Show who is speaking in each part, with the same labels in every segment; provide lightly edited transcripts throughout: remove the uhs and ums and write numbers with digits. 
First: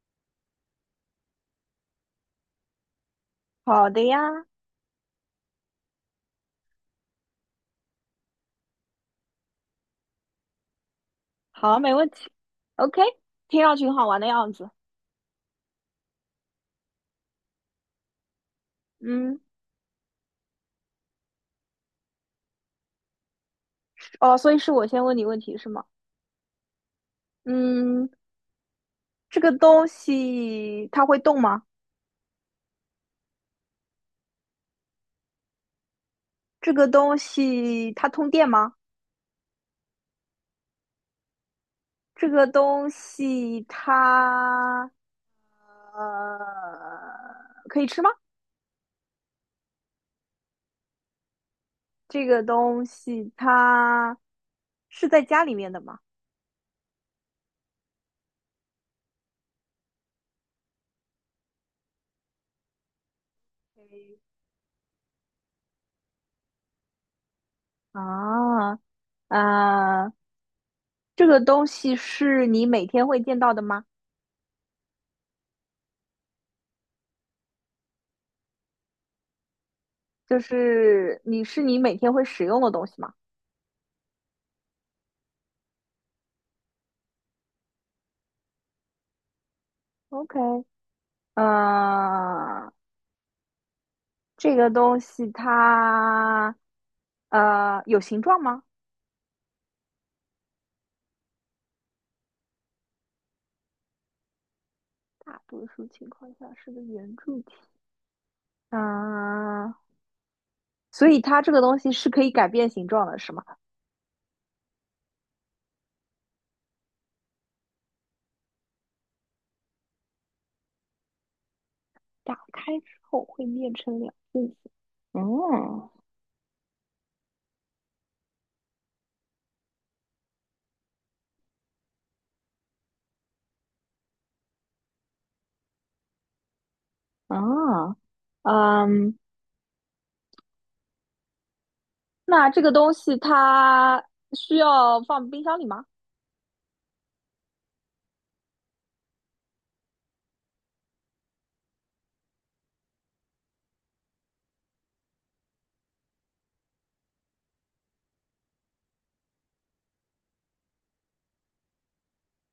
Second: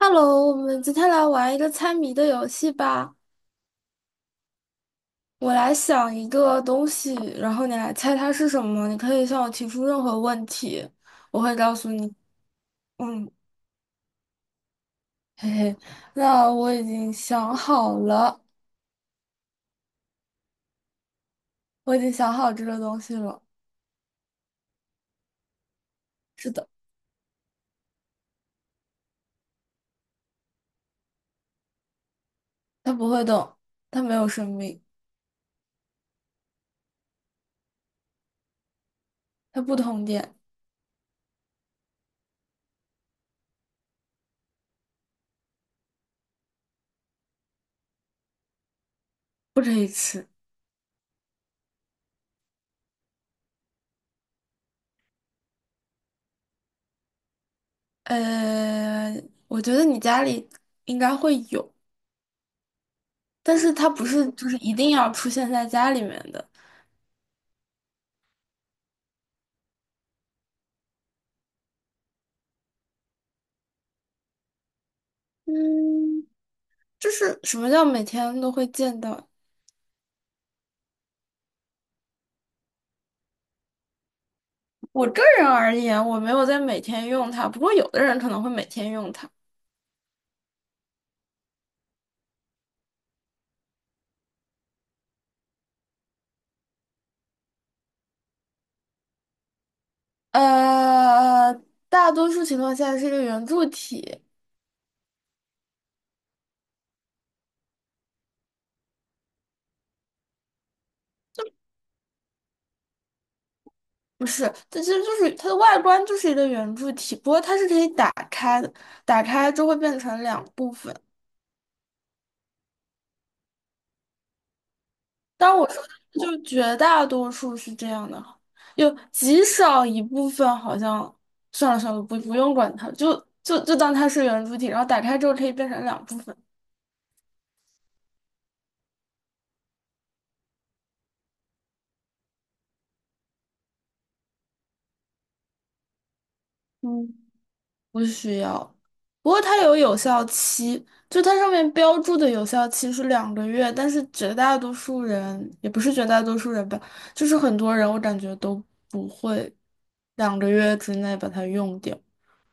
Speaker 1: Hello，我们今天来玩一个猜谜的游戏吧。
Speaker 2: 好的呀。
Speaker 1: 我来想一个东西，然后你来猜它是什么。你可以向我提出任何问题，我会告
Speaker 2: 好，
Speaker 1: 诉
Speaker 2: 没
Speaker 1: 你。
Speaker 2: 问题。OK，
Speaker 1: 嗯，
Speaker 2: 听上去很好玩的样子。
Speaker 1: 嘿嘿，那我已经想好了，
Speaker 2: 嗯，
Speaker 1: 我已经想好这个东西了。
Speaker 2: 哦，所以是我先问你问题是吗？
Speaker 1: 是的，
Speaker 2: 嗯，这个东西它会动吗？
Speaker 1: 它不会动，它没有生命，
Speaker 2: 这个东西它通电吗？
Speaker 1: 它不通电，
Speaker 2: 这个东西它呃可以吃吗？
Speaker 1: 不可以吃。
Speaker 2: 这个东西它是在家里面的吗？
Speaker 1: 呃，我觉得你家里应该会有，但是它不是就是一定要出现在家里面的。
Speaker 2: 啊，啊，这个东西是你每天会见到的吗？
Speaker 1: 嗯。就是什么叫每天都会见到？
Speaker 2: 就是你每天会使用的东西吗？
Speaker 1: 我个人而言，我没有在每天用它，不过有的人可能会每天用它。
Speaker 2: OK，呃，这个东西它有形状吗？
Speaker 1: 呃，大多数情况下是一个圆柱体，
Speaker 2: 大多数情况下是个圆柱体。嗯、呃所以它这个东西是可以改变形状的，是吗？
Speaker 1: 不是，它其实就是它的外观就是一个圆柱体，不过它是可以打开的，打开就会变成两部分。
Speaker 2: 打开之后会变成两部分。
Speaker 1: 当然我说的
Speaker 2: 哦，
Speaker 1: 就绝大多数是这样的，有极少一部分好像算了算了，不用管它，就当它是圆柱体，然后打开之后可以变成两部分。
Speaker 2: 啊，嗯，那这个东西它需要放冰箱里吗？
Speaker 1: 嗯。不需要，不过它有有效期，就它上面标注的有效期是两个月，但是绝大多数人，也不是绝大多数人吧，就是很多人我感觉都不会两个月之内把它用掉。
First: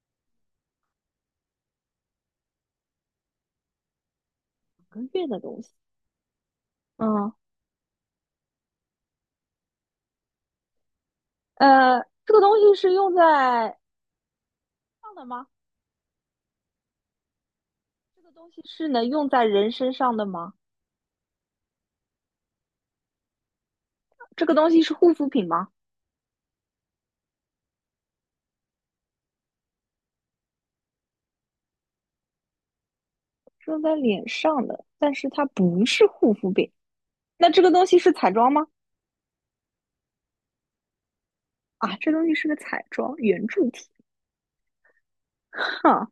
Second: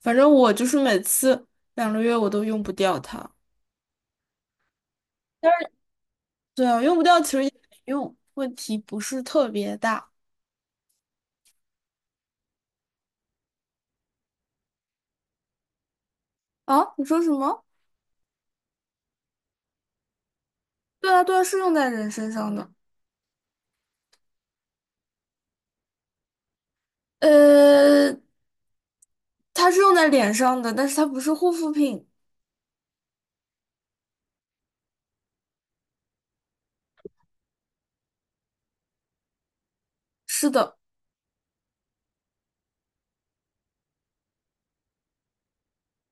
Speaker 1: 反正我就是每次两个月我都用不掉它。
Speaker 2: 两个月的
Speaker 1: 但
Speaker 2: 东西，
Speaker 1: 是对啊，用不掉其
Speaker 2: 嗯，
Speaker 1: 实也没用，问题不是特别大。
Speaker 2: 呃，这个东西是用在上的吗？
Speaker 1: 啊，你说什么？
Speaker 2: 这个东西是能用在人身上的吗？
Speaker 1: 对啊，对啊，是用在人身上的。
Speaker 2: 这个东西是护肤品吗？
Speaker 1: 呃，它是用在脸上的，但是它不是护肤品。
Speaker 2: 是用在脸上的，但是它不是护肤品。那这个东西是彩妆吗？
Speaker 1: 是的，
Speaker 2: 啊，这东西是个彩妆圆柱体。哈，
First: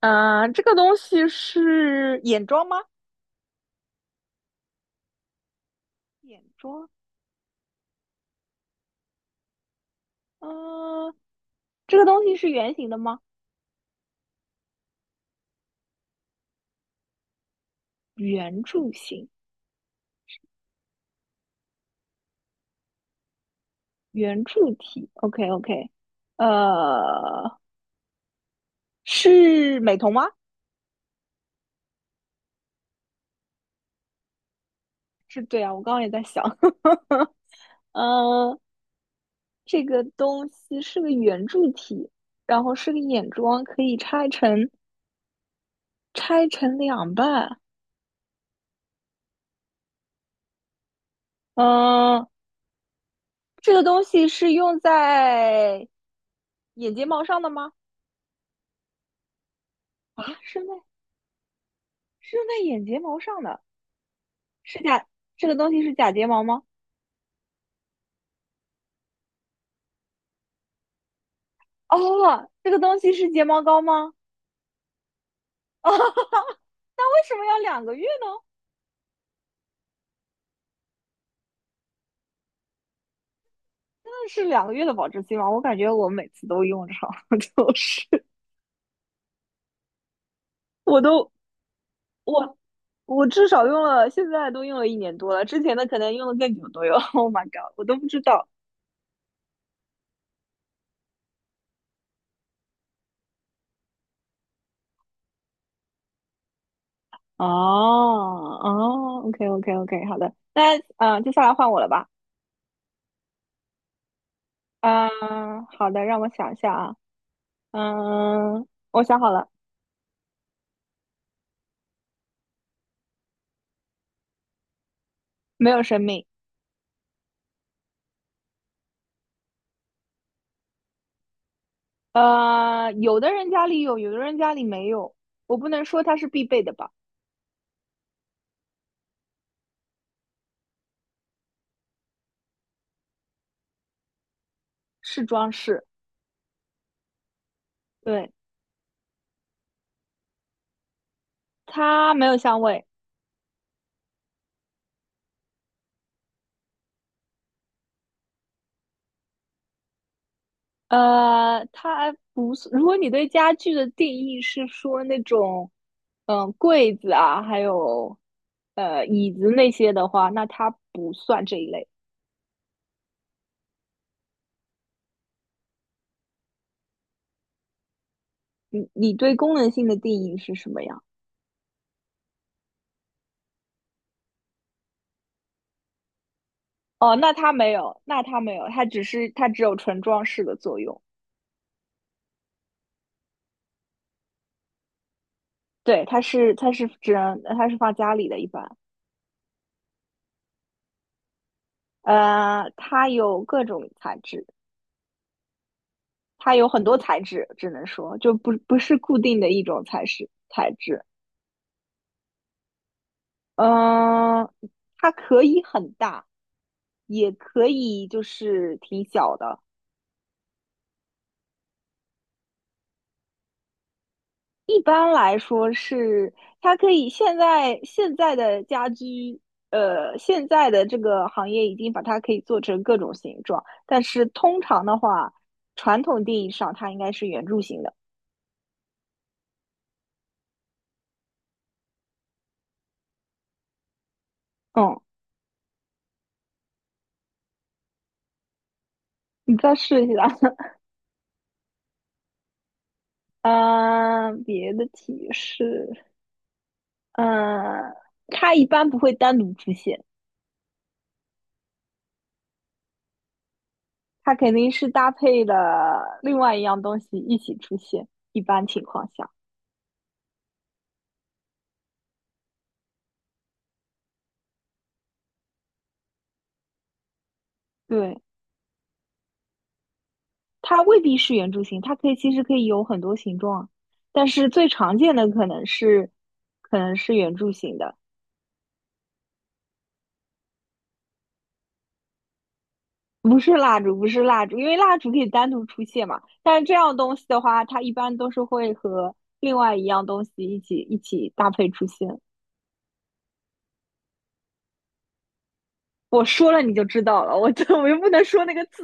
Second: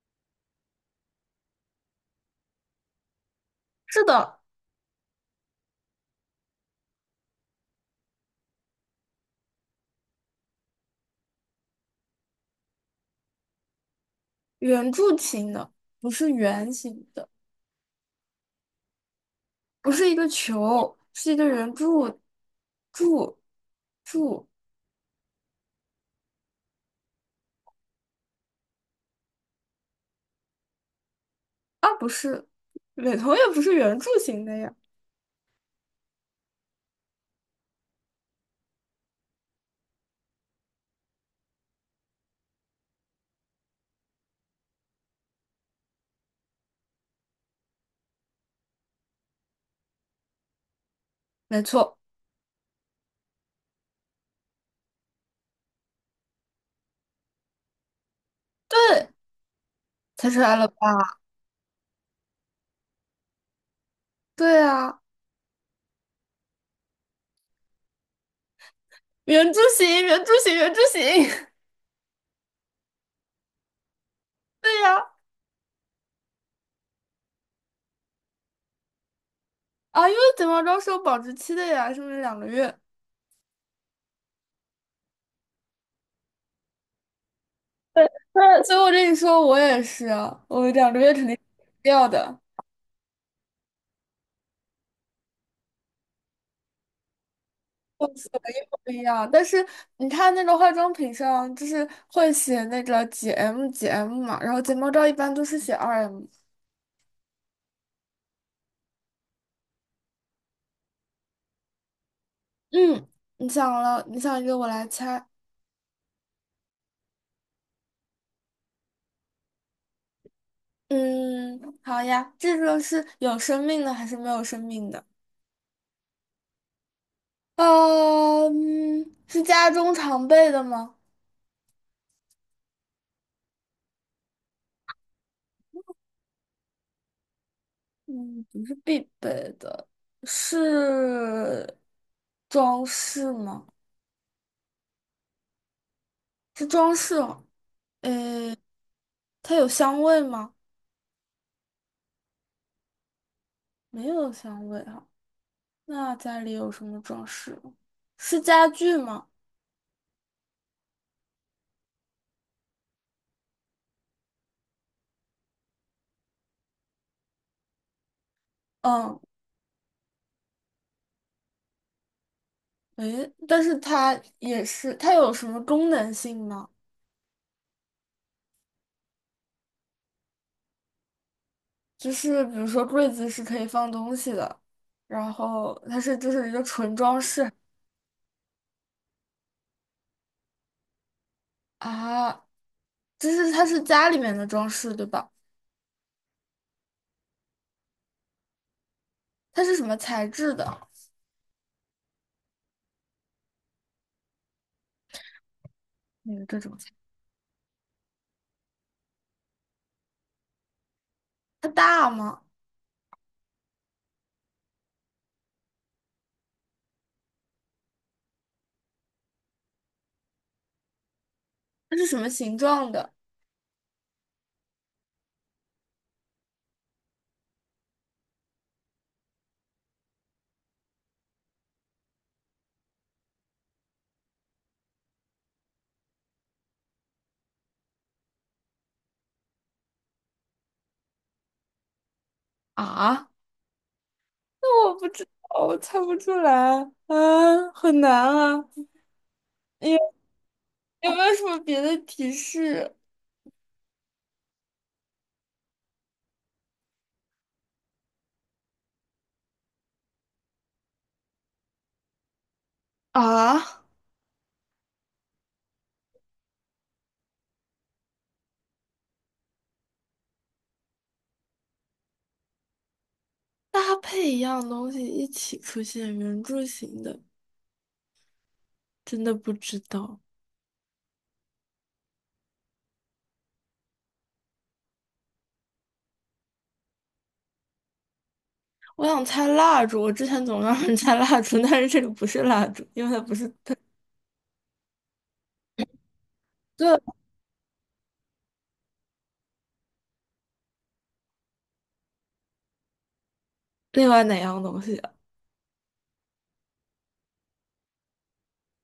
Speaker 2: 啊，这个东西是眼妆吗？
Speaker 1: 是的，
Speaker 2: 眼妆。呃，这个东西是圆形的吗？
Speaker 1: 圆柱形的，不是圆形的，
Speaker 2: 圆柱形，
Speaker 1: 不是一个球，是一个圆柱，柱，
Speaker 2: 圆
Speaker 1: 柱
Speaker 2: 柱体。OK OK。呃，是美瞳吗？
Speaker 1: 啊，不是，美瞳也不是圆柱形的呀。
Speaker 2: 是对啊，我刚刚也在想。嗯，这个东西是个圆柱体，然后是个眼妆，可以拆成两半。
Speaker 1: 没错，
Speaker 2: 嗯、这个东西是用在眼睫毛上的吗？
Speaker 1: 对，
Speaker 2: 啊，
Speaker 1: 猜出来
Speaker 2: 是
Speaker 1: 了
Speaker 2: 用在
Speaker 1: 吧？
Speaker 2: 是用在眼睫毛上的。
Speaker 1: 对
Speaker 2: 是
Speaker 1: 啊，
Speaker 2: 假，这个东西是假睫毛吗？
Speaker 1: 圆柱形，圆柱形，圆柱形，
Speaker 2: 哦，这个东西是睫毛膏吗？
Speaker 1: 对呀。
Speaker 2: 哦，那为什么要两个月呢？
Speaker 1: 啊，因为睫毛膏是有保质期的呀，是不是两个月？
Speaker 2: 真的是两个月的保质期吗？我感觉我每次都用上，就是
Speaker 1: 那所以我跟你说，我也是，我两个
Speaker 2: 我
Speaker 1: 月肯
Speaker 2: 都
Speaker 1: 定掉的，
Speaker 2: 我我至少用了，现在都用了1年多了，之前的可能用的更久都有。Oh my god，我都不知道。
Speaker 1: 不一样。但是你看那个化妆品上，就是会写那个几 M 几 M 嘛，然后睫毛膏一般都是写2M。
Speaker 2: 哦哦，OK OK OK，好的，那接下来换我了吧？
Speaker 1: 嗯，你想了，你想一个，我来猜。
Speaker 2: 嗯、好的，让我想一下啊，嗯、我想好了。
Speaker 1: 嗯，好呀，这个是有生命的还是没有生命的？
Speaker 2: 没有生命。
Speaker 1: 是家中常备的吗？
Speaker 2: 有的人家里有，有的人家里没有，我不能说它是必备的吧。
Speaker 1: 嗯，不是必备的，是装饰吗？
Speaker 2: 是装饰。
Speaker 1: 是装饰哦。
Speaker 2: 对，
Speaker 1: 呃，它有香味吗？
Speaker 2: 它没有香味。
Speaker 1: 没有香味哈，那家里有什么装饰吗？是家具吗？
Speaker 2: 它不是，如果你对家具的定义是说那种，嗯，柜子啊，还有
Speaker 1: 嗯，
Speaker 2: 椅子那些的话，那它不算这一类。
Speaker 1: 诶，但是它也是，它有什么功能性吗？
Speaker 2: 你对功能性的定义是什么呀？
Speaker 1: 就是比如说柜子是可以放东西的，然后它是就是一个纯
Speaker 2: 哦，
Speaker 1: 装
Speaker 2: 那
Speaker 1: 饰
Speaker 2: 它没有，那它没有，它只有纯装饰的作用。
Speaker 1: 啊，就是它是家里面的装饰对吧？
Speaker 2: 对，它是放家里的，一般。
Speaker 1: 它是什么材质的？
Speaker 2: 它有各种材质。
Speaker 1: 那个
Speaker 2: 它
Speaker 1: 这
Speaker 2: 有
Speaker 1: 种
Speaker 2: 很
Speaker 1: 材，
Speaker 2: 多材质，只能说就不是固定的一种材质。
Speaker 1: 它大吗？
Speaker 2: 嗯，它可以很大，也可以就是挺小的。
Speaker 1: 它是什么形状的
Speaker 2: 一般来说是，它可以现在的家居，现在的这个行业已经把它可以做成各种形状，但是通常的话，传统定义上它应该是圆柱形的。
Speaker 1: 啊？那我
Speaker 2: 嗯，
Speaker 1: 不知道，我猜不出来，啊，很难啊！
Speaker 2: 你再试
Speaker 1: 有
Speaker 2: 一下。
Speaker 1: 有没有什么别的提示
Speaker 2: 嗯，别的提示，嗯，它一般不会单独出现。
Speaker 1: 啊？
Speaker 2: 它肯定是搭配的另外一样东西一起出现，一般情况下。
Speaker 1: 搭配一样东西一起出现，圆柱形的，
Speaker 2: 对，
Speaker 1: 真的不知道。
Speaker 2: 它未必是圆柱形，它可以其实可以有很多形状啊，但是最常见的可能是圆柱形的。
Speaker 1: 我想猜蜡烛，我之前总让人猜蜡烛，但是这个不是蜡烛，因为它不
Speaker 2: 不
Speaker 1: 是
Speaker 2: 是
Speaker 1: 它。
Speaker 2: 蜡烛，不是蜡烛，因为蜡烛可以单独出现嘛，但是这样
Speaker 1: 这
Speaker 2: 东西的话，它一般都是会和另外一样东西一起搭配出现。
Speaker 1: 另外哪样东西啊？
Speaker 2: 我说了你就知道了，我这 我又不能说那个字，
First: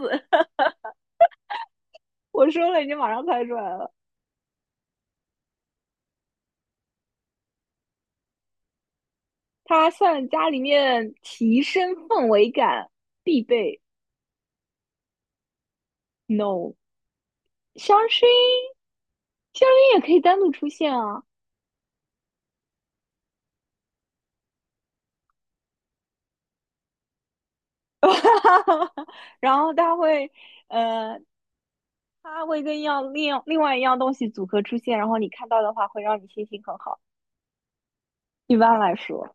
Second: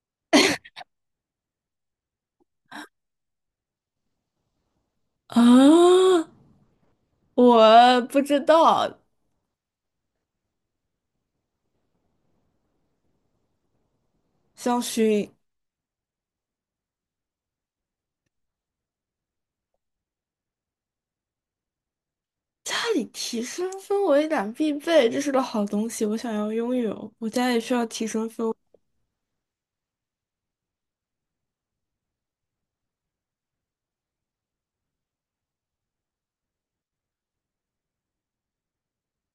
Speaker 2: 我说了你就马上猜出来了。
Speaker 1: 啊我不知道，
Speaker 2: 它算家里面提升氛围感必备。
Speaker 1: 香薰。
Speaker 2: No，香薰，香薰也可以单独出现啊。
Speaker 1: 家里提升氛围感必备，这是个好东西，我想要拥有。我家也需要提升氛。
Speaker 2: 然后它会，呃，跟一样另另外一样东西组合出现，然后你看到的话会让你心情很好。一般来说，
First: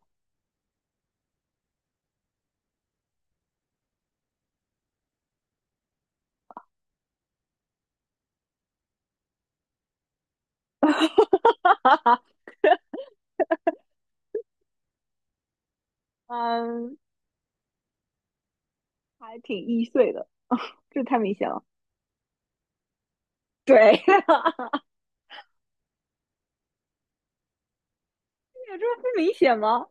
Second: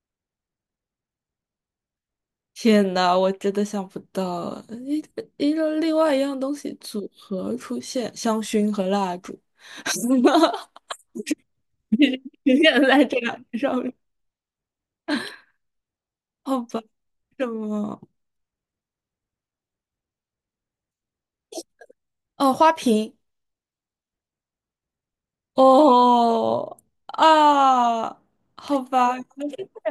Speaker 1: 天呐，我真的想不到，一个另外一样东西组合出现，香薰和蜡烛，永远在这两个上面。好吧，
Speaker 2: 嗯，
Speaker 1: 什么？
Speaker 2: 还挺易碎的，这太明显了。
Speaker 1: 哦，花瓶。
Speaker 2: 对，
Speaker 1: 哦啊，
Speaker 2: 有
Speaker 1: 好
Speaker 2: 这么不
Speaker 1: 吧，
Speaker 2: 明显吗？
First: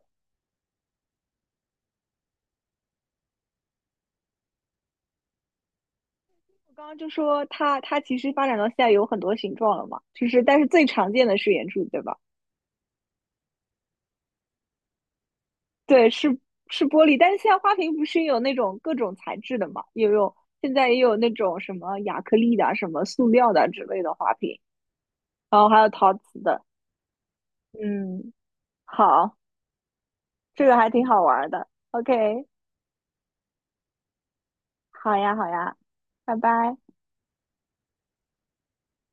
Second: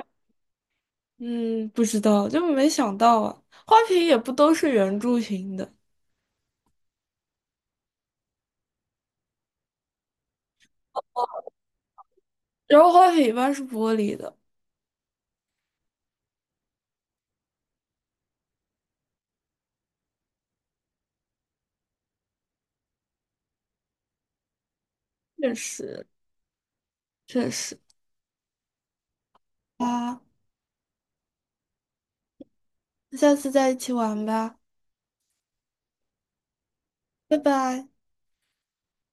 Speaker 1: 嗯，不知道，就没想到啊。花瓶也不都是圆柱形的，
Speaker 2: 我刚刚就说它，它其实发展到现在有很多形状了嘛，就是但是最常见的是圆柱，对吧？
Speaker 1: 然后花瓶一般是玻璃的。
Speaker 2: 对，是玻璃，但是现在花瓶不是也有那种各种材质的嘛？现在也有那种什么亚克力的啊什么塑料的啊之类的花瓶，
Speaker 1: 确
Speaker 2: 然后还有
Speaker 1: 实，
Speaker 2: 陶瓷的。
Speaker 1: 确实。
Speaker 2: 嗯，好，
Speaker 1: 啊，
Speaker 2: 这个还挺好玩儿的。OK，
Speaker 1: 那下次再一起玩吧，
Speaker 2: 好呀，好呀，拜拜。
Speaker 1: 拜拜。